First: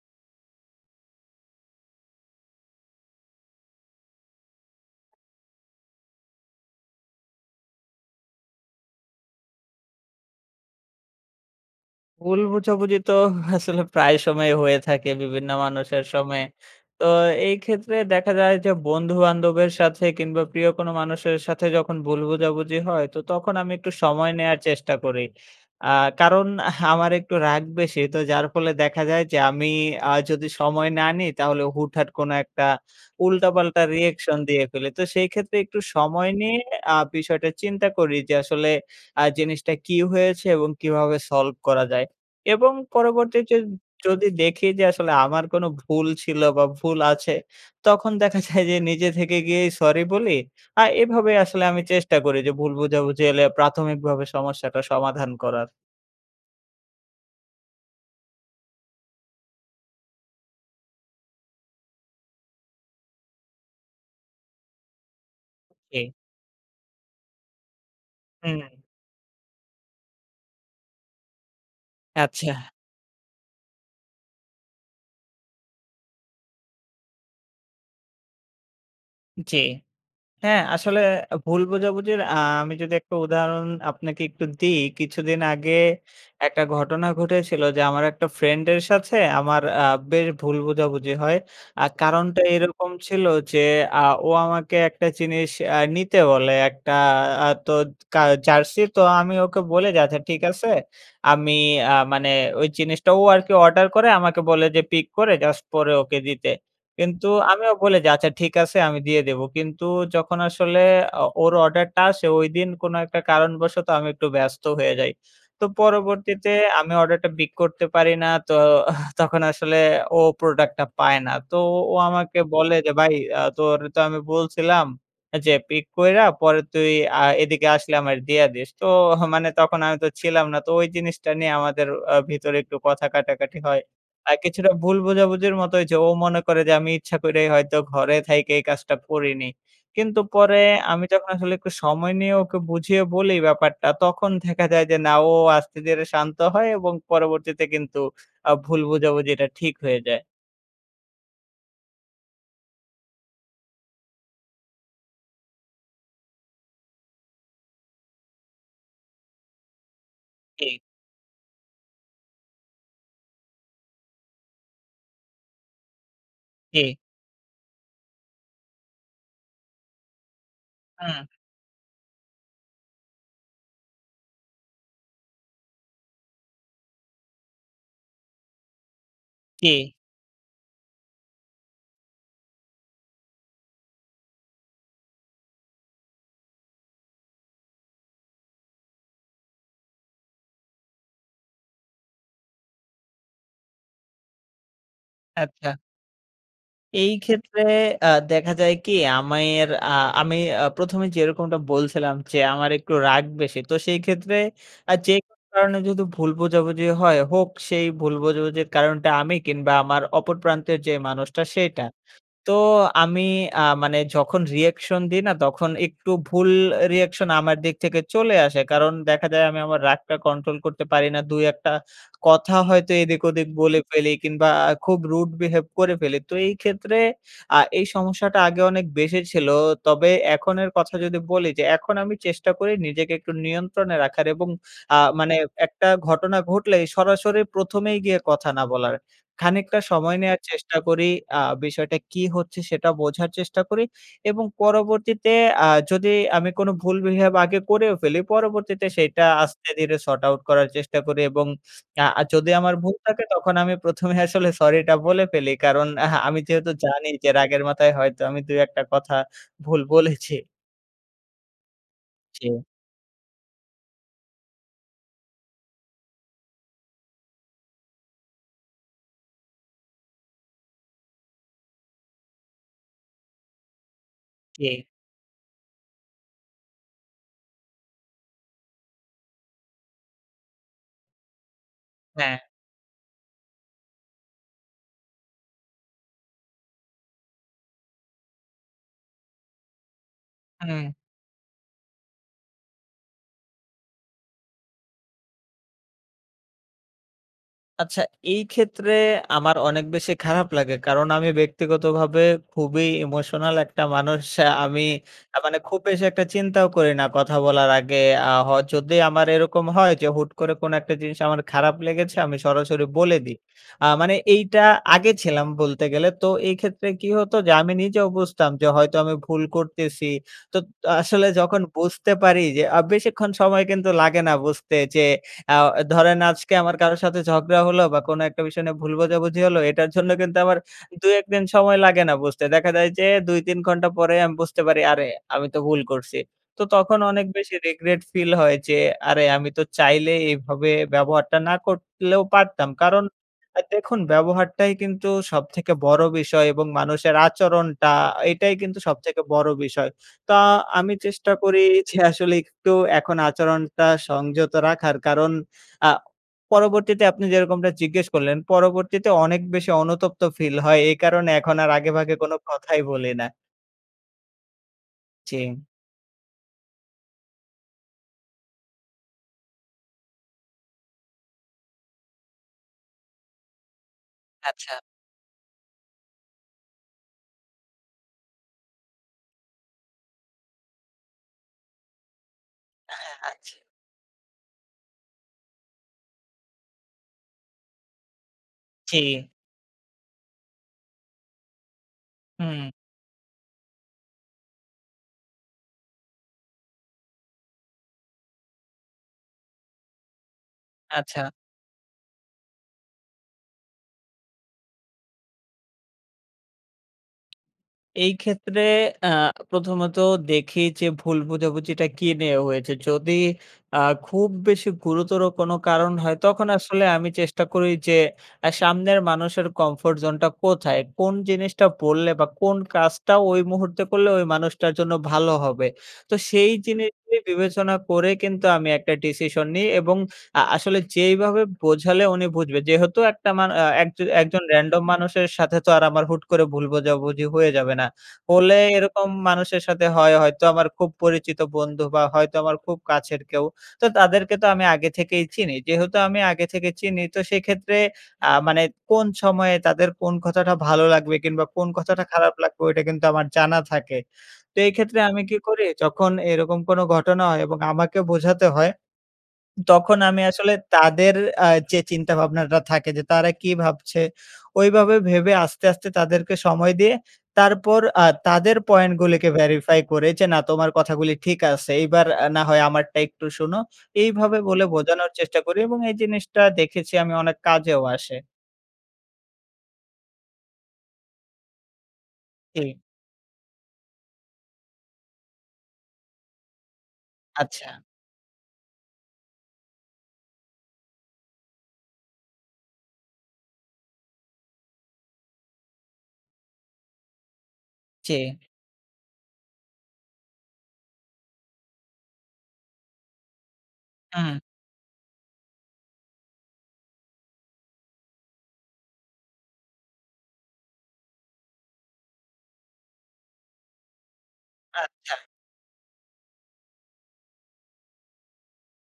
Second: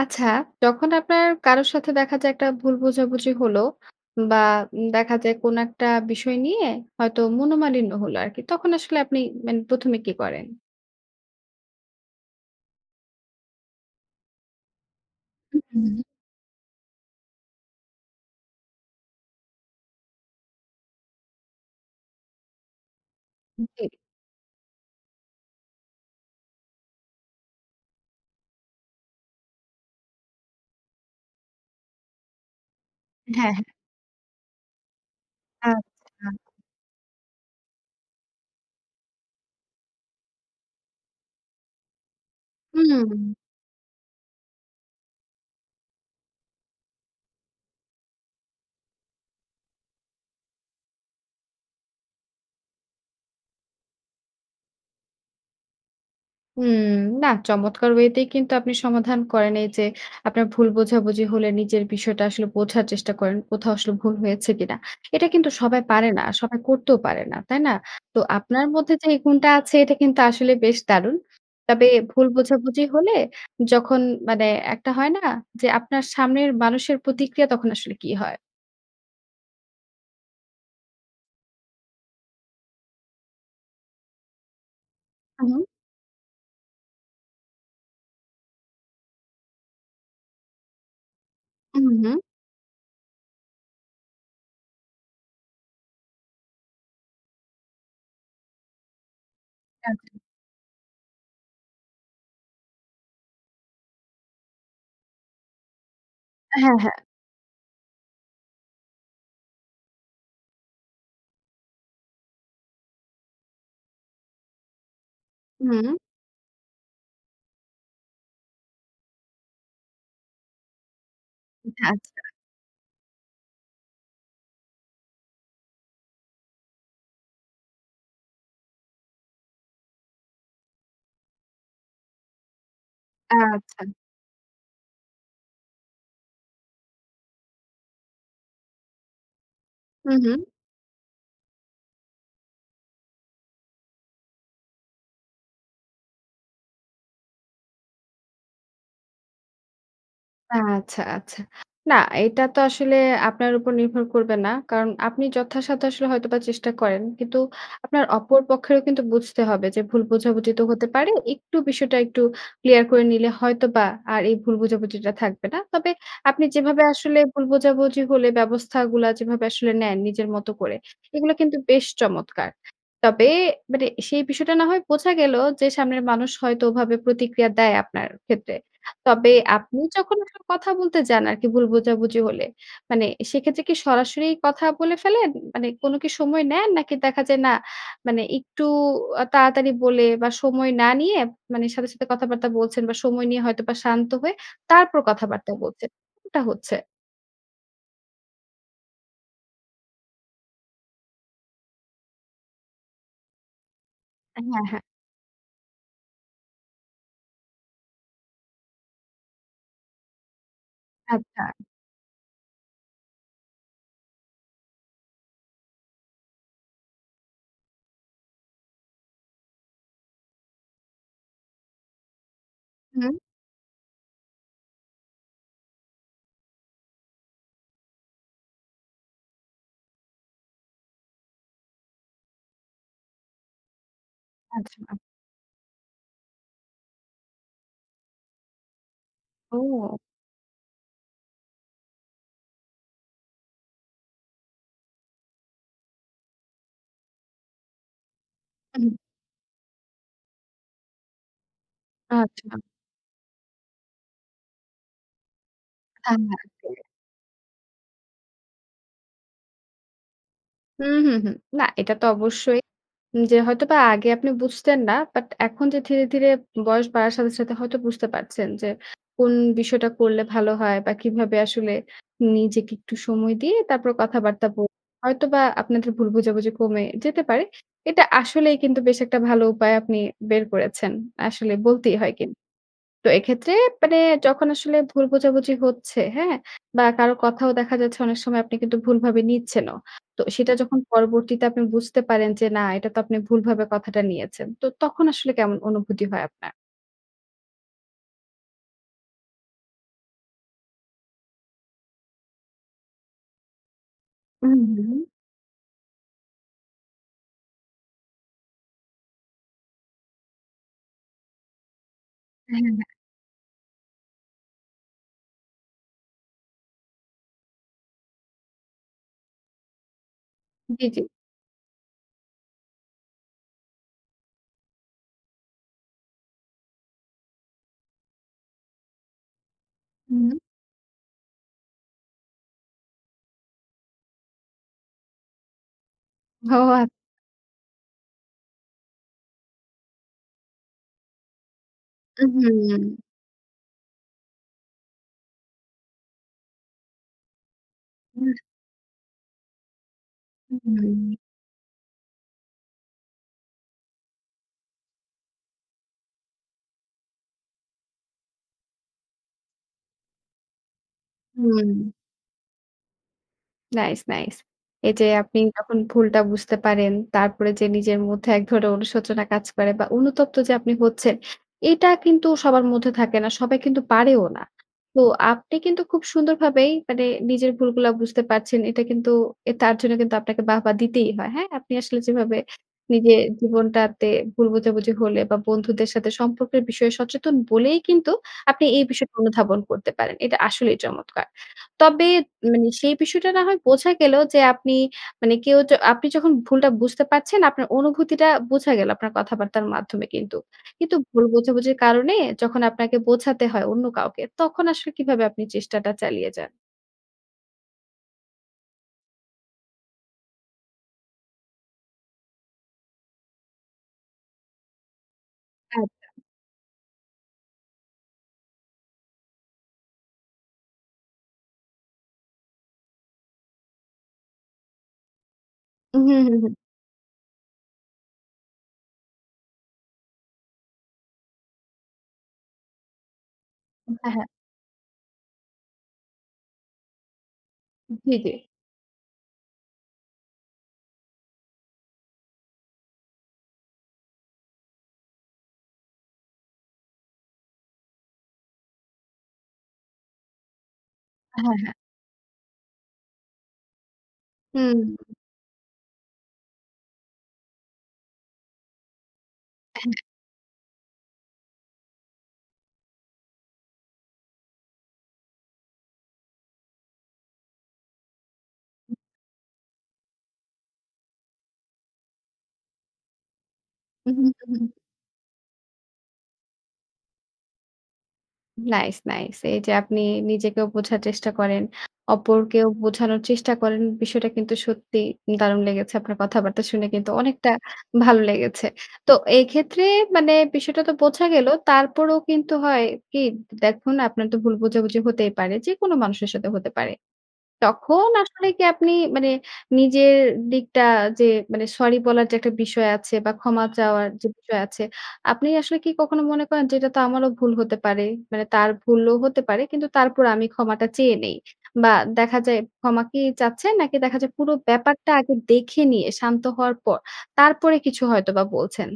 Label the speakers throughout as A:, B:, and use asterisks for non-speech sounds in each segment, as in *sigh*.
A: আচ্ছা, যখন আপনার কারোর সাথে দেখা যায় একটা ভুল বোঝাবুঝি হলো বা উম দেখা যায় কোন একটা বিষয় নিয়ে হয়তো মনোমালিন্য হলো আরকি। তখন আসলে আপনি মানে প্রথমে কী করেন?
B: ভুল বোঝাবুঝি তো *chuckles* আসলে প্রায় সময়ই হয়ে থাকে বিভিন্ন
A: হু, হু।
B: মানুষের সময়ে। তো এই ক্ষেত্রে দেখা যায় যে বন্ধুবান্ধবের সাথে কিংবা প্রিয় কোন মানুষের সাথে যখন ভুল বোঝাবুঝি হয় তো তখন
A: হু,
B: আমি
A: জি।
B: একটু সময় নেয়ার চেষ্টা করি। আ কারণ *chuckles* আমার একটু রাগ বেশি। তো যার ফলে দেখা যায় যে আমি আ যদি সময় না নিই, তাহলে হুটহাট কোন একটা
A: হ্যাঁ, হ্যাঁ।
B: উল্টা-পাল্টা রিঅ্যাকশন দিয়ে ফেলি। তো সেই ক্ষেত্রে একটু
A: আচ্ছা।
B: সময় নিয়ে আ বিষয়টা চিন্তা করি যে আসলে আ জিনিসটা কী হয়েছে এবং কীভাবে সলভ করা যায়। এবং
A: হুম।
B: পরবর্তীতে যদি দেখি যে আসলে আমার কোনো ভুল ছিল বা ভুল আছে, তখন দেখা যায় যে নিজে থেকে গিয়েই সরি বলি। আর এভাবেই আসলে আমি চেষ্টা করি যে ভুল বোঝাবুঝি এলে প্রাথমিকভাবে সমস্যাটা সমাধান করার।
A: হুম। না চমৎকার ওয়েতেই কিন্তু আপনি সমাধান করেন। এইযে আপনার ভুল বোঝাবুঝি হলে নিজের বিষয়টা আসলে বোঝার চেষ্টা করেন। কোথাও আসলে ভুল হয়েছে কিনা। এ এটা কিন্তু সবাই
B: জি।
A: পারে না সবাই করতেও পারে না, তাই না? তো আপনার
B: হুম।
A: মধ্যে যেই গুণটা আছে এটা কিন্তু আসলে বেশ দারুণ। তবে ভুল
B: আচ্ছা।
A: বোঝাবুঝি হলে যখন মানে একটা হয় না যে আপনার সামনের মানুষের প্রতিক্রিয়া তখন আসলে কী হয়?
B: জ্বি। হ্যাঁ আসলে ভুল বোঝাবুঝির আ আমি যদি একটা উদাহরণ আপনাকে একটু দিই, কিছুদিন
A: হুম, হুম।
B: আগে একটা ঘটনা ঘটেছিল। যে আমার একটা ফ্রেন্ডের সাথে আমার আ বেশ ভুল বোঝাবুঝি হয়।
A: হুম,
B: আর
A: হুম।
B: কারণটা এরকম ছিল যে, আ ও আমাকে একটা জিনিস আ নিতে বলে। একটা আ তো কা জার্সি, তো আমি ওকে বলি যে
A: আচ্ছা।
B: আচ্ছা ঠিক আছে। আমি আ মানে ওই জিনিসটা ও আরকি অর্ডার করে আমাকে বলে যে, পিক করে জাস্ট, পরে ওকে দিতে।
A: হ্যাঁ, হ্যাঁ।
B: কিন্তু আমিও বলি, যে আচ্ছা ঠিক আছে আমি দিয়ে দেব। কিন্তু যখন আসলে অ ওর অর্ডারটা আসে। ওইদিন কোনো একটা কারণবশত আমি একটু ব্যস্ত হয়ে যাই। তো
A: হুম।
B: পরবর্তীতে আমি অর্ডারটা পিক করতে পারি না। তো *scoffs* তখন আসলে ও প্রোডাক্টটা পায় না। তো ও
A: আচ্ছা।
B: আমাকে বলে যে, "ভাই আ তোরে তো আমি বলছিলাম। যে পিক কইরা, পরে তুই আ এদিকে আসলে আমারে দিয়া দিস।" তো *scoffs* মানে তখন আমি তো ছিলাম না। তো ওই জিনিসটা নিয়ে আমাদের আ ভিতরে একটু কথা কাটাকাটি হয়।
A: আচ্ছা।
B: আর কিছুটা ভুল বোঝাবুঝির মতো হয়েছে। ও মনে করে যে আমি ইচ্ছা করেই হয়তো ঘরে থাইকা এই কাজটা করিনি।
A: হুম,
B: কিন্তু
A: হুম।
B: পরে আমি যখন আসলে একটু সময় নিয়ে ওকে বুঝিয়ে বলি ব্যাপারটা, তখন দেখা যায় যে না ও আস্তে ধীরে শান্ত হয় এবং পরবর্তীতে কিন্তু আ ভুল বোঝাবুঝিটা ঠিক হয়ে যায়।
A: আচ্ছা, আচ্ছা। না এটা তো আসলে আপনার উপর নির্ভর করবে না। কারণ আপনি যথাসাধ্য আসলে হয়তোবা চেষ্টা করেন। কিন্তু আপনার অপর পক্ষেরও কিন্তু বুঝতে হবে, যে ভুল বোঝাবুঝি তো
B: জি।
A: হতে পারে। একটু বিষয়টা একটু ক্লিয়ার করে নিলে হয়তোবা আর এই ভুল বোঝাবুঝিটা থাকবে না। তবে আপনি যেভাবে
B: জি।
A: আসলে ভুল বোঝাবুঝি হলে, ব্যবস্থাগুলা যেভাবে আসলে নেন, নিজের মত করে।
B: হুম।
A: এগুলো কিন্তু বেশ চমৎকার। তবে মানে সেই বিষয়টা না হয় বোঝা গেল। যে সামনের মানুষ হয়তো ওভাবে প্রতিক্রিয়া দেয় আপনার ক্ষেত্রে। তবে আপনি
B: জি।
A: যখন আসলে কথা বলতে যান আরকি ভুল বোঝাবুঝি হলে, মানে সেক্ষেত্রে কি সরাসরি কথা বলে ফেলেন? মানে কোনো কি সময় নেন? নাকি দেখা যায় না মানে একটু আ তাড়াতাড়ি বলে বা সময় না নিয়ে মানে সাথে, সাথে কথাবার্তা বলছেন বা সময় নিয়ে হয়তোবা শান্ত হয়ে তারপর কথাবার্তা
B: আচ্ছা।
A: বলছেন, এটা হচ্ছে?
B: এই ক্ষেত্রে আ দেখা যায় কি? আমির আ আমি আ প্রথমে যেরকমটা বলছিলাম যে। আমার একটু রাগ বেশি। তো সেই ক্ষেত্রে
A: হ্যাঁ, হ্যাঁ।
B: আ যেকোনো কারণে যদি ভুল বোঝাবুঝিও হয়, হোক। সেই ভুল বোঝাবুঝির কারণটা আমি কিংবা আমার অপর প্রান্তের যে মানুষটা
A: আচ্ছা।
B: সেইটা। তো আমি আ মানে যখন রিঅ্যাকশন দিই না তখন একটু ভুল রিঅ্যাকশন আমার দিক থেকে চলে আসে। কারণ দেখা যায় আমি আমার রাগটা কন্ট্রোল করতে পারি না। দুই একটা কথা হয়তো
A: হুম।
B: এদিক-ওদিক বলে ফেলি কিংবা খুব rude behave করে ফেলি। তো এই ক্ষেত্রে আ এই সমস্যাটা আগে অনেক বেশি ছিল। তবে এখনের কথা যদি বলি, যে এখন আমি চেষ্টা করি নিজেকে একটু নিয়ন্ত্রণে রাখার এবং আ
A: আচ্ছা।
B: মানে একটা ঘটনা ঘটলেই সরাসরি প্রথমেই গিয়ে কথা না বলার। খানিকটা
A: ও!
B: সময় নেয়ার চেষ্টা করি। আ বিষয়টা কী হচ্ছে? সেটা বোঝার চেষ্টা করি এবং পরবর্তীতে আ যদি আমি কোনো ভুল বিহেভ আগে করেও ফেলি, পরবর্তীতে
A: হুম।
B: সেইটা আস্তে ধীরে sort out করার চেষ্টা করি এবং আর যদি
A: আচ্ছা।
B: আমার ভুল থাকে, তখন আমি প্রথমে আসলে সরিটা বলে ফেলি। কারণ
A: হ্যাঁ,
B: আমি
A: হ্যাঁ।
B: যেহেতু
A: জি।
B: জানি যে রাগের মাথায় হয়তো আমি দুই একটা কথা ভুল বলেছি।
A: হুম, হুম, হুম। না এটা তো
B: জি।
A: অবশ্যই। উম যে হয়তোবা আগে আপনি বুঝতেন না। বাট, এখন যে ধীরে, ধীরে বয়স বাড়ার সাথে, সাথে হয়তো বুঝতে পারছেন। যে কোন বিষয়টা করলে ভালো হয় বা কিভাবে আসলে নিজেকে একটু সময় দিয়ে তারপর কথাবার্তা বলেন।
B: জি।
A: হয়তোবা আপনাদের ভুল বোঝাবুঝি কমে যেতে পারে। এটা আসলেই কিন্তু বেশ একটা ভালো উপায় আপনি বের করেছেন। আসলে বলতেই হয় কিন্তু।
B: হ্যাঁ।
A: তো এক্ষেত্রে মানে যখন আসলে ভুল বোঝাবুঝি হচ্ছে হ্যাঁ? বা কারো কথাও দেখা যাচ্ছে অনেক সময় আপনি কিন্তু ভুলভাবে নিচ্ছেনও। তো সেটা যখন
B: হুম।
A: পরবর্তীতে আপনি বুঝতে পারেন, যে না এটা তো আপনি ভুলভাবে কথাটা নিয়েছেন। তো তখন আসলে কেমন অনুভূতি হয় আপনার?
B: আচ্ছা এই ক্ষেত্রে, আমার অনেক বেশি খারাপ লাগে। কারণ আমি ব্যক্তিগতভাবে খুবই ইমোশনাল একটা মানুষ। আ
A: হুম,
B: আমি
A: হুম।
B: আ মানে খুব বেশি একটা চিন্তাও করি না কথা বলার আগে। আ হ যদি আমার এরকম হয় যে হুট করে কোন একটা জিনিস আমার খারাপ লেগেছে, আমি
A: হ্যাঁ,
B: সরাসরি
A: হ্যাঁ।
B: বলে দিই। আ মানে এইটা আগে ছিলাম বলতে গেলে। তো এই ক্ষেত্রে কি হতো, যে আমি নিজেও বুঝতাম যে হয়তো আমি ভুল করতেসি। তো, ত
A: জি, জি।
B: আসলে যখন বুঝতে পারি যে আ বেশিক্ষণ সময় কিন্তু লাগে না বুঝতে। যে আও এ ধরেন আজকে আমার কারো সাথে ঝগড়া হলো বা কোনো একটা বিষয় নিয়ে ভুল বোঝাবুঝি হলো, এটার জন্য *scoffs*
A: হুম।
B: কিন্তু আমার ২-১ দিন সময় লাগে না বুঝতে। দেখা যায় যে ২-৩ ঘন্টা পরেই আমি বুঝতে পারি "আরে! আমি তো ভুল করছি।"
A: ও
B: তো
A: আ
B: তখন অনেক বেশি regret ফিল হয় যে "আরে আমি তো চাইলেই এভাবে ব্যবহারটা না করলেও
A: উ
B: পারতাম।"
A: হুম।
B: কারণ আ দেখুন, ব্যবহারটাই কিন্তু সবথেকে বড়ো বিষয় এবং মানুষের আচরণটা,
A: হুময়া
B: এটাই কিন্তু সবথেকে বড়ো বিষয়। তো,
A: উ
B: আমি
A: হুম।
B: চেষ্টা করি যে আসলে *scoffs* একটু এখন আচরণটা সংযত রাখার। কারণ আ পরবর্তীতে আপনি যেরকমটা জিজ্ঞেস করলেন, পরবর্তীতে অনেক বেশি অনুতপ্ত ফিল হয়। এই কারণে এখন আর
A: হুম।
B: আগেভাগে কোনো কথাই বলি না।
A: Nice, nice. এই যে আপনি
B: জি।
A: যখন ভুলটা বুঝতে পারেন, তারপরে যে নিজের মধ্যে এক ধরনের অনুশোচনা কাজ করে বা অনুতপ্ত যে আপনি হচ্ছেন। এইটা কিন্তু সবার মধ্যে থাকে না, সবাই কিন্তু পারেও না।
B: আচ্ছা।
A: তো আপনি কিন্তু খুব সুন্দরভাবেই মানে নিজের ভুলগুলা বুঝতে পারছেন। এটা কিন্তু, এ তার জন্য কিন্তু আপনাকে বাহবা দিতেই হয়, হ্যাঁ? আপনি আসলে যেভাবে নিজের
B: আচ্ছা।
A: জীবনটাতে ভুল বুঝাবুঝি হলে বা বন্ধুদের সাথে সম্পর্কের বিষয়ে সচেতন বলেই কিন্তু আপনি এই বিষয়টা
B: জি।
A: অনুধাবন করতে পারেন। এটা আসলেই চমৎকার। তবে
B: হুম।
A: মানে সেই বিষয়টা না হয় বোঝা গেলো যে আপনি মানে কেউ য আপনি যখন ভুলটা বুঝতে পারছেন, আপনার অনুভূতিটা বোঝা গেল আপনার কথাবার্তার মাধ্যমে কিন্তু। কিন্তু ভুল
B: আচ্ছা।
A: বোঝাবুঝির কারণে যখন আপনাকে বোঝাতে হয় অন্য কাউকে, তখন আসলে কিভাবে আপনি চেষ্টাটা চালিয়ে যান?
B: এই ক্ষেত্রে আ প্রথমত দেখি যে ভুল বোঝাবুঝিটা কী নিয়ে হয়েছে? যদি আ খুব বেশি গুরুতর কোনো কারণ
A: আচ্ছা।
B: হয় তখন আসলে আমি চেষ্টা করি যে আ সামনের মানুষের কমফোর্ট জোনটা কোথায়? কোন জিনিসটা বললে? বা কোন কাজটা ঐ মুহূর্তে করলে ঐ মানুষটার জন্য ভালো হবে? তো
A: উম-হুম, হুম,
B: সেই
A: হুম।
B: জিনিসটি বিবেচনা করে কিন্তু আমি একটা ডিসিশন নিই এবং আ আসলে যেইভাবে বোঝালে উনি বুঝবে। যেহেতু একটা মানু আ
A: উম হ্যাঁ, হ্যাঁ।
B: একজন রেন্ডম মানুষের সাথে তো আর আমার হুট করে ভুল বোঝাবুঝি হয়ে যাবে না।
A: জি, জি।
B: হলে এরকম মানুষের সাথে হয় হয়তো আমার খুব পরিচিত বন্ধু বা হয়তো আমার খুব কাছের কেউ। তো তাদেরকে তো আমি আগে থেকেই চিনি। যেহেতু আমি আগে থেকে চিনি তো সেক্ষেত্রে আ মানে কোন সময়ে তাদের কোন কথাটা ভালো লাগবে? কিংবা
A: হ্যাঁ,
B: কোন
A: হ্যাঁ।
B: কথাটা খারাপ লাগবে? ঐটা কিন্তু আমার জানা থাকে তো এই
A: হুম।
B: ক্ষেত্রে আমি কি করি? যখন এরকম কোনো ঘটনা হয় এবং আমাকে বোঝাতে হয় *swallows* তখন
A: *chuckles*
B: আমি আসলে তাদের আ যে চিন্তাভাবনাটা থাকে যে তারা কি ভাবছে? ঐভাবে ভেবে আস্তে, আস্তে তাদেরকে সময় দিয়ে তারপর আ তাদের পয়েন্টগুলিকে verify করে যে না "তোমার কথাগুলি ঠিক আছে এইবার আ না হয় আমারটা একটু শোনো।"
A: উম-হুম,
B: এইভাবে বলে
A: উম-হুম।
B: বোঝানোর চেষ্টা করি এবং এই জিনিসটা দেখেছি আমি অনেক কাজেও আসে।
A: Nice, nice. এই যে আপনি নিজেকেও বোঝার চেষ্টা করেন, অপরকেও
B: জি।
A: বোঝানোর চেষ্টা করেন। বিষয়টা কিন্তু সত্যি দারুণ লেগেছে। আপনার কথাবার্তা শুনে কিন্তু অনেকটা
B: আচ্ছা।
A: ভালো লেগেছে। তো এইক্ষেত্রে মানে বিষয়টা তো বোঝা গেল। তারপরও কিন্তু হয় কি দ দেখুন আপনার তো ভুল বোঝাবুঝি হতেই পারে। যেকোনো মানুষের সাথে হতে পারে। তখন
B: জি।
A: আসলে কি আপনি মানে নিজের দিকটা যে মানে সরি বলার যে একটা বিষয় আছে বা ক্ষমা চাওয়ার যে
B: হুম।
A: বিষয় আছে। আপনি আসলে কি কখনো মনে করেন যে এটা তো আমারও ভুল হতে পারে? মানে তার ভুলও হতে পারে। কিন্তু তারপরও আমি ক্ষমাটা চেয়ে নেই। বা দেখা যায় ক্ষমা কি চাচ্ছেন? নাকি দেখা যায় পুরো ব্যাপারটা
B: আচ্ছা।
A: আগে দেখে নিয়ে শান্ত হওয়ার পর, তারপরে কিছু হয়তোবা বলছেন?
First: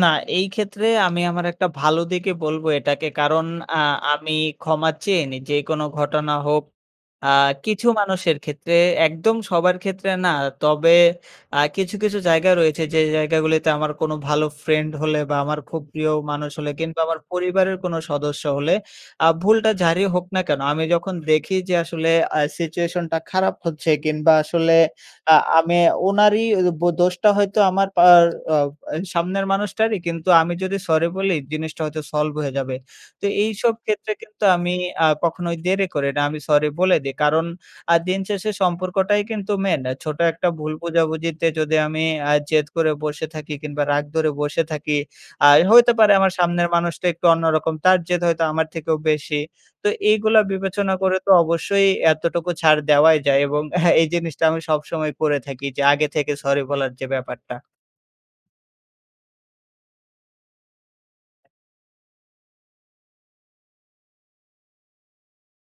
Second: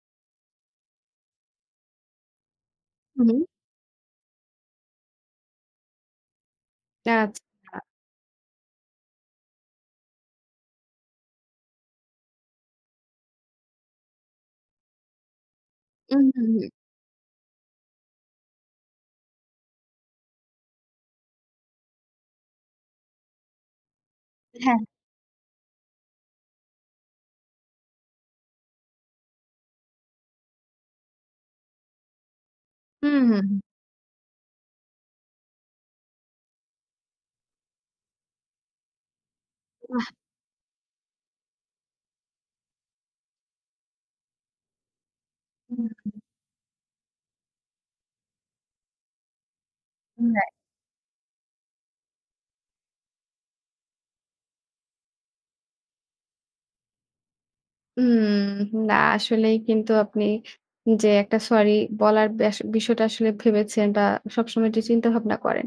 B: না। এই ক্ষেত্রে আমি আমার একটা ভালো দিকই বলবো এটাকে।
A: হুম।
B: কারণ আ আমি ক্ষমা চেয়ে নেই, যে কোনও ঘটনা হোক। আ
A: আচ্ছা।
B: কিছু মানুষের ক্ষেত্রে, একদম সবার ক্ষেত্রে না। তবে আ কিছু, কিছু জায়গা রয়েছে যে জায়গাগুলিতে আমার কোনো ভালো ফ্রেন্ড হলে বা আমার খুব প্রিয়
A: উম হু,
B: মানুষ
A: হু।
B: হলে কিংবা আমার পরিবারের কোনো সদস্য হলে আ ভুলটা যারই হোক না কেন, আমি যখন দেখি যে আসলে আ সিচুয়েশনটা খারাপ হচ্ছে কিংবা আসলে
A: হ্যাঁ।
B: আ আমি ওনারই ওই ও বো দোষটা হয়তো আমার পার আ অ্যা সামনের মানুষটারই। কিন্তু আমি যদি সরি বলি জিনিসটা হয়তো সলভ হয়ে যাবে।
A: হু,
B: তো
A: হুম।
B: এইসব ক্ষেত্রে কিন্তু আমি আ কখনোই দেরি করি না, আমি সরি বলে দেই। কারণ আ দিন শেষে সম্পর্কটাই কিন্তু মেইন। আ
A: উ বাহ!
B: ছোট একটা ভুল বুঝাবুঝিতে যদি আমি অ্যা জেদ করে বসে থাকি কিংবা রাগ ধরে বসে থাকি। আই
A: হু,
B: হইতে পারে
A: হু।
B: আমার সামনের মানুষটা একটু অন্যরকম, তার জেদ হয়তো আমার থেকেও বেশি। তো
A: উম
B: এইগুলা
A: হ্যাঁ।
B: বিবেচনা করে তো অবশ্যই এতটুকু ছাড় দেওয়াই যায়। এবং হ্যাঁ এই জিনিসটা আমি সবসময় করে থাকি যে আগে থেকে সরি বলার যে ব্যাপারটা।
A: হুম। না আসলেই কিন্তু আপনি যে একটা সরি বলার ব্যাস বিষয়টা আসলে ভেবেছেন বা সবসময় যে চিন্তাভাবনা করেন।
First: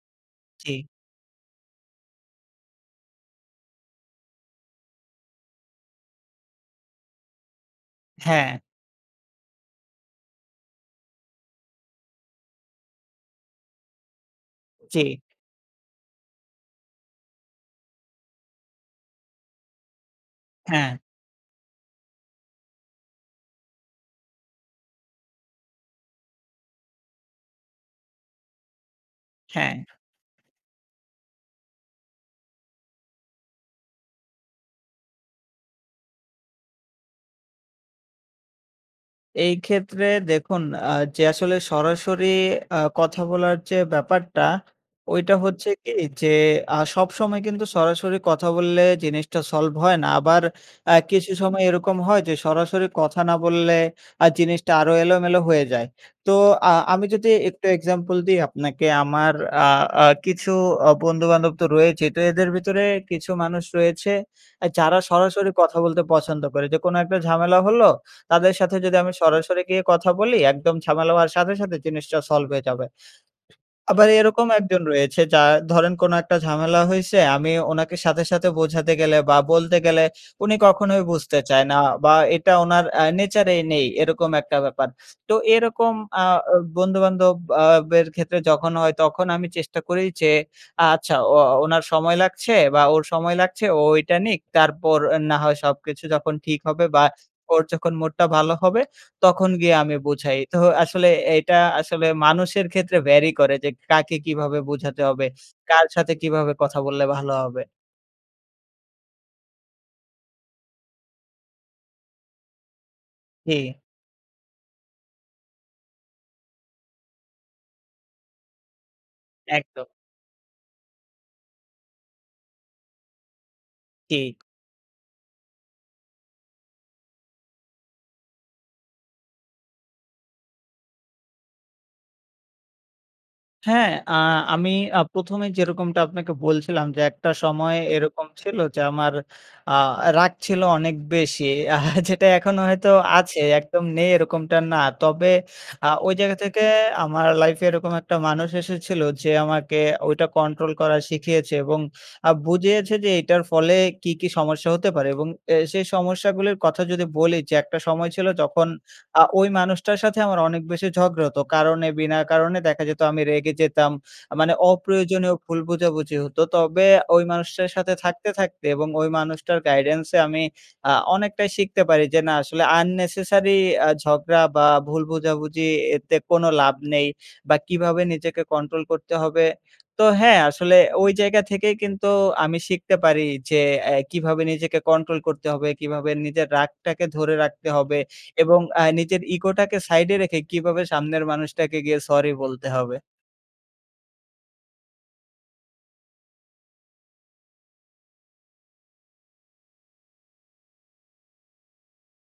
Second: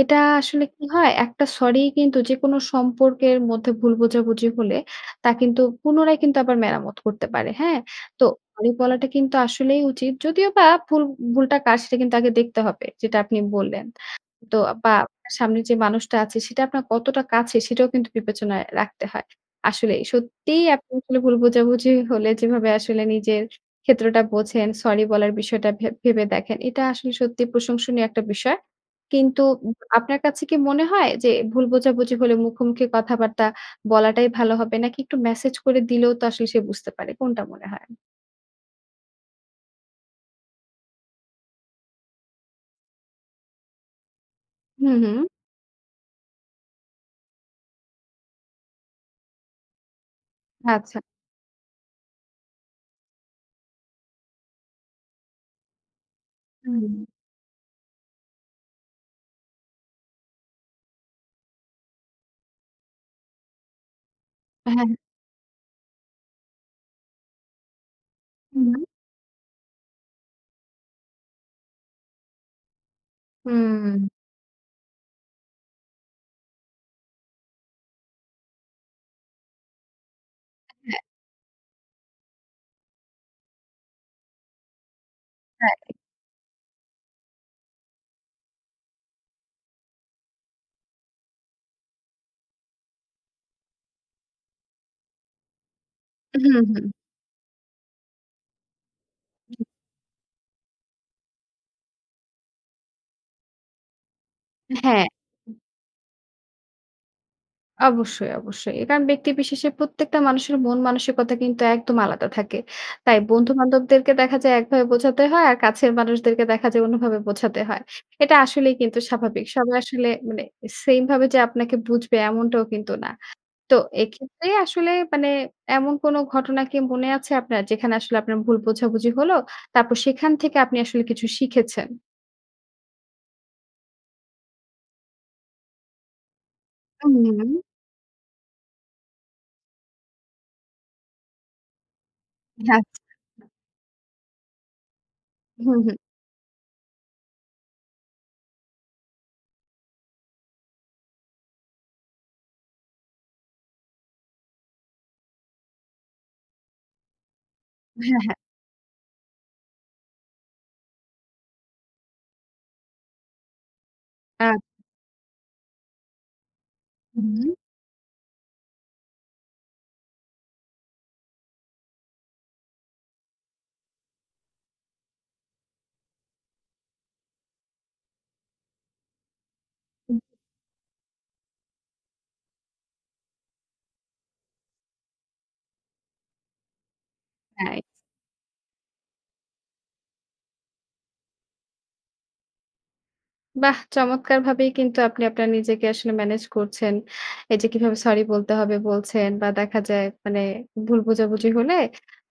A: এটা আসলে কি
B: জি।
A: হয়? একটা সরিই কিন্তু যেকোনো সম্পর্কের মধ্যে ভুল বোঝাবুঝি হলে, তা কিন্তু পুনরায় কিন্তু আবার মেরামত করতে পারে। হ্যাঁ? তো
B: হ্যাঁ।
A: সরি বলাটা কিন্তু আসলেই উচিত। যদিওবা ভুল ভুলটা কার, সেটা কিন্তু আগে দেখতে হবে। যেটা আপনি বললেন। তো বা
B: জি।
A: আপনার সামনে যে মানুষটা আছে, সেটা আপনার কতটা কাছের, সেটাও কিন্তু বিবেচনায় রাখতে হয়। আসলেই সত্যিই আপনি
B: হ্যাঁ।
A: আসলে ভুল বোঝাবুঝি হলে, যেভাবে আসলে নিজের ক্ষেত্রটা বোঝেন, সরি বলার বিষয়টা ভেব ভেবে দেখেন। এটা আসলে সত্যিই প্রশংসনীয় একটা বিষয়। কিন্তু
B: হ্যাঁ।
A: আপনার কাছে কি মনে হয়? যে ভুল বোঝাবুঝি হলে মুখোমুখি কথাবার্তা বলাটাই ভালো হবে? নাকি একটু মেসেজ করে দিলেও তো আসলে সে বুঝতে পারে। কোনটা মনে হয়?
B: এই ক্ষেত্রে দেখুন আ যে আসলে সরাসরি আ কথা বলার যে ব্যাপারটা।
A: হুম, হুম।
B: ওইটা হচ্ছে কি? যে আ সবসময় কিন্তু সরাসরি কথা বললে জিনিসটা সলভ হয় না। আবার আ
A: আচ্ছা।
B: কিছু সময় এরকম হয় যে, সরাসরি কথা না বললে আ জিনিসটা আরো এলোমেলো হয়ে যায়। তো আ
A: হুম।
B: আমি যদি একটু এক্সাম্পল দিই আপনাকে। আমার আ আ কিছু অ বন্ধু-বান্ধব তো রয়েছেই। তো এদের ভেতরে কিছু মানুষ রয়েছে, এ
A: হ্যাঁ, হ্যাঁ।
B: যারা সরাসরি কথা বলতে পছন্দ করে। যেকোনো একটা ঝামেলা হলো তাদের
A: হুম।
B: সাথে যদি আমি সরাসরি গিয়ে কথা বলি, একদম ঝামেলা হওয়ার সাথে, সাথে জিনিসটা সলভ হয়ে যাবে। আবার
A: হুম।
B: এরকম একজন রয়েছে, যার ধরেন কোন একটা ঝামেলা হইছে। আমি ওনাকে সাথে, সাথে বোঝাতে গেলে বা বলতে গেলে উনি
A: হ্যাঁ।
B: কখনোই বুঝতে চায় না। বা এটা উনার আ নেচার এই নেই। এরকম একটা ব্যাপার। তো এরকম
A: রাইট।
B: আ অ বন্ধু-বান্ধব আ বের ক্ষেত্রে যখন হয়, তখন আমি চেষ্টা করি যে আচ্ছা ও ওনার সময় লাগছে বা ওর সময় লাগছে ও ঐটা নিক। তারপর না হয় সবকিছু যখন
A: হুম,
B: ঠিক
A: হুম।
B: হবে বা ওর যখন মুড টা ভালো হবে, তখন গিয়ে আমি বুঝাই। তো আসলে এইটা আসলে মানুষের ক্ষেত্রে vary করে, যে কাকে কিভাবে বোঝাতে
A: হ্যাঁ।
B: হবে?
A: হুম।
B: কার সাথে কিভাবে কথা বললে ভালো হবে?
A: অবশ্যই, অবশ্যই। কারণ ব্যক্তিবিশেষে প্রত্যেকটা মানুষের মন মানসিকতা কিন্তু একদম আলাদা থাকে। তাই
B: জি।
A: বন্ধু-বান্ধবদেরকে দেখা যায় একভাবে বোঝাতে হয়। আর কাছের মানুষদেরকে দেখা যায় অন্যভাবে বোঝাতে হয়। এটা আসলেই কিন্তু স্বাভাবিক। সবাই
B: একদম।
A: আসলে মানে সেইম ভাবে যে আপনাকে বুঝবে এমনটাও কিন্তু না। তো
B: জি।
A: এক্ষেত্রে আসলে মানে এমন কোন ঘটনা কি মনে আছে আপনার? যেখানে আসলে আপনার ভুল বোঝাবুঝি হলো? তারপর সেখান থেকে আপনি আসলে কিছু শিখেছেন?
B: হ্যাঁ, আ আমি আ প্রথমে যেরকমটা আপনাকে বলছিলাম যে
A: হুম,
B: একটা
A: হুম।
B: সময় এরকম ছিল যে আমার আ রাগ ছিল অনেক বেশি আ যেটা এখনো
A: আচ্ছা।
B: হয়তো আছে। একদম নেই এরকমটা না। তবে
A: হুম,
B: আ
A: হুম।
B: ওই জায়গা থেকে আমার লাইফে এরকম একটা মানুষ এসেছিল যে আমাকে ওইটা কন্ট্রোল করা শিখিয়েছে এবং আ বুঝিয়েছে যে এটার ফলে কী, কী সমস্যা হতে পারে? এবং এ সেই সমস্যাগুলির কথা যদি বলি, যে একটা সময়
A: হ্যাঁ,
B: ছিল
A: হ্যাঁ।
B: যখন আ ওই মানুষটার সাথে আমার অনেক বেশি ঝগড়া হত কারণে বিনা কারণে। দেখা যেত আমি রেগে যেতাম আ মানে
A: আ
B: অপ্রয়োজনীয় ভুল বোঝাবুঝি হত। তবে ওই
A: উম-হুম।
B: মানুষটার সাথে থাকতে, থাকতে এবং ওই মানুষটার guidance এ আমি আ অনেকটাই শিখতে পারি যে না আসলে unnecessary আ ঝগড়া বা ভুল বোঝাবুঝি এতে কোনো লাভ নেই। বা কীভাবে নিজেকে কন্ট্রোল করতে হবে? তো
A: উম।
B: হ্যাঁ আসলে ওই জায়গা থেকেই কিন্তু আমি শিখতে পারি যে এ কীভাবে নিজেকে কন্ট্রোল করতে হবে? কীভাবে নিজের রাগটাকে ধরে রাখতে
A: তাই?
B: হবে? এবং আ নিজের ইগোটাকে সাইডে রেখে কীভাবে সামনের মানুষটাকে গিয়ে সরি বলতে হবে?
A: বাহ! চমৎকারভাবেই কিন্তু আপনি আপনার নিজেকে আসলে ম্যানেজ করছেন। এই যে কিভাবে সরি বলতে হবে? বলছেন। বা দেখা যায়, মানে ভুল বোঝাবুঝি হলে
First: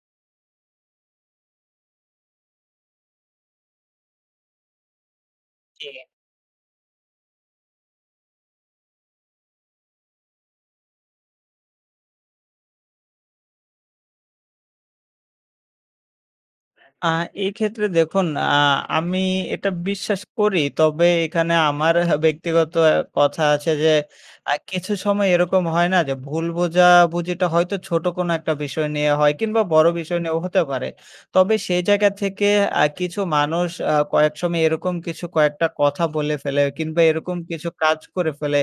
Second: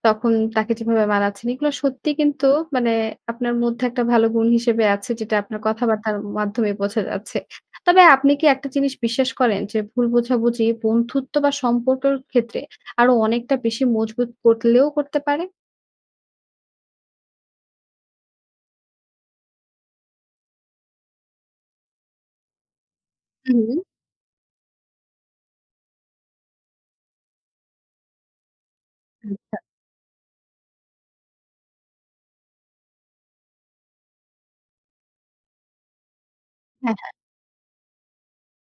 A: তখন তাকে কিভাবে মানাচ্ছেন? এগুলো সত্যি কিন্তু মানে আপনার মধ্যে একটা ভালো গুণ হিসেবে আছে। যেটা আপনার
B: জি।
A: কথাবার্তার মাধ্যমে বোঝা যাচ্ছে। তবে, আপনি কি একটা জিনিস বিশ্বাস করেন? যে ভুল বোঝাবুঝি বন্ধুত্ব বা সম্পর্কের ক্ষেত্রে আরো অনেকটা বেশি মজবুত করলেও করতে পারে?
B: আ এক্ষেত্রে দেখুন আ আমি এটা বিশ্বাস করি। তবে এখানে আমার ব্যক্তিগত কথা আছে,
A: উম।
B: যে আ কিছু সময় এরকম হয় না যে, ভুল বোঝাবুঝিটা হয়তো ছোট কোনো একটা বিষয় নিয়ে হয়
A: আচ্ছা।
B: কিংবা বড় বিষয় নিয়েও হতে পারে। তবে সেই জায়গা থেকে, আ কিছু মানুষ আ কয়েক সময় এরকম কিছু কয়েকটা কথা বলে ফেলে,
A: হ্যাঁ,
B: কিংবা
A: হ্যাঁ।
B: এরকম কিছু কাজ করে ফেলে,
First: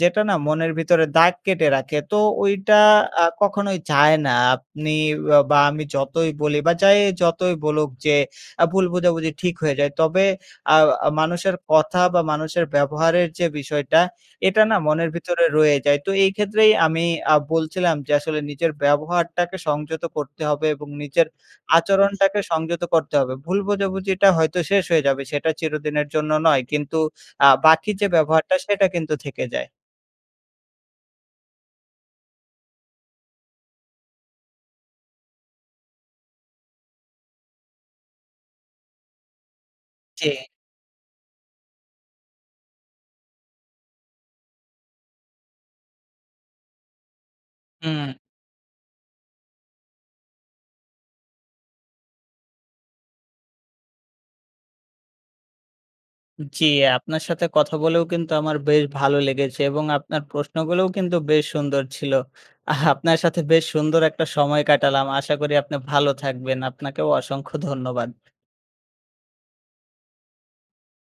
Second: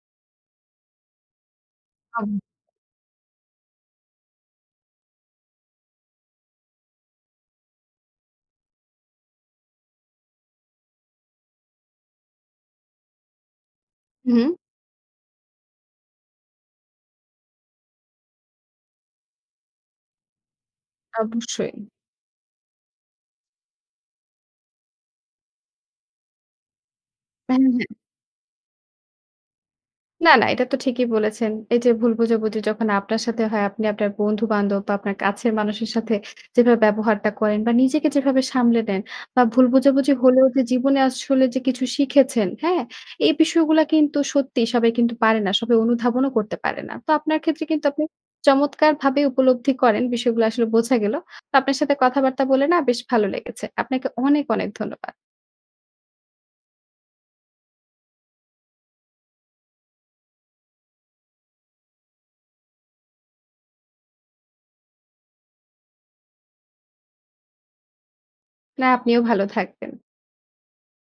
B: যেটা না মনের ভিতরে দাগ কেটে রাখে। তো
A: ওহ।
B: ওইটা আ কখনোই যায় না, আপনি আ বা আমি যতই বলি বা যাই যতই বলুক, যে আ ভুল বোঝাবুঝি ঠিক হয়ে যায়। তবে আ মানুষের কথা বা মানুষের ব্যবহারের যে বিষয়টা,
A: উম-হুম।
B: এটা না মনের ভিতরে রয়েই যায়। তো এই ক্ষেত্রেই আমি আ বলছিলাম যে আসলে, নিজের ব্যবহারটাকে সংযত করতে হবে এবং নিজের
A: অবশ্যই।
B: আচরণটাকে সংযত করতে হবে। ভুল বোঝাবুঝিটা হয়তো শেষ হয়ে যাবে সেটা চিরদিনের জন্য নয়, কিন্তু আ
A: হ্যাঁ,
B: বাকি
A: হ্যাঁ।
B: যে ব্যবহারটা সেটা কিন্তু থেকে যায়।
A: না, না এটা তো ঠিকই বলেছেন। এই যে ভুল বোঝাবুঝি, যখন আপনার সাথে হয়, আপনি আপনার বন্ধু বান্ধব বা আপনার কাছের মানুষের সাথে যেভাবে ব্যবহারটা করেন বা নিজেকে যেভাবে সামলে নেন বা ভুল বোঝাবুঝি
B: জি।
A: হলেও যে জীবনে আসলে যে কিছু শিখেছেন হ্যা? এই বিষয়গুলো কিন্তু সত্যি সবাই কিন্তু পারে না। সবাই অনুধাবনও করতে পারে না। তো আপনার ক্ষেত্রে কিন্তু আপনি
B: হুম।
A: চমৎকারভাবে উপলব্ধি করেন। বিষয়গুলো আসলে বোঝা গেলো। তো, আপনার সাথে কথাবার্তা বলে না বেশ ভালো লেগেছে। আপনাকে অনেক, অনেক ধন্যবাদ।
B: জি, আপনার সাথে কথা বলেও কিন্তু আমার বেশ ভালো লেগেছে এবং আপনার প্রশ্নগুলোও কিন্তু বেশ সুন্দর ছিল। *chuckles* আপনার সাথে বেশ সুন্দর একটা সময় কাটালাম। আশা করি আপনি ভালো থাকবেন। আপনাকেও অসংখ্য ধন্যবাদ।
A: না আপনিও ভালো থাকবেন।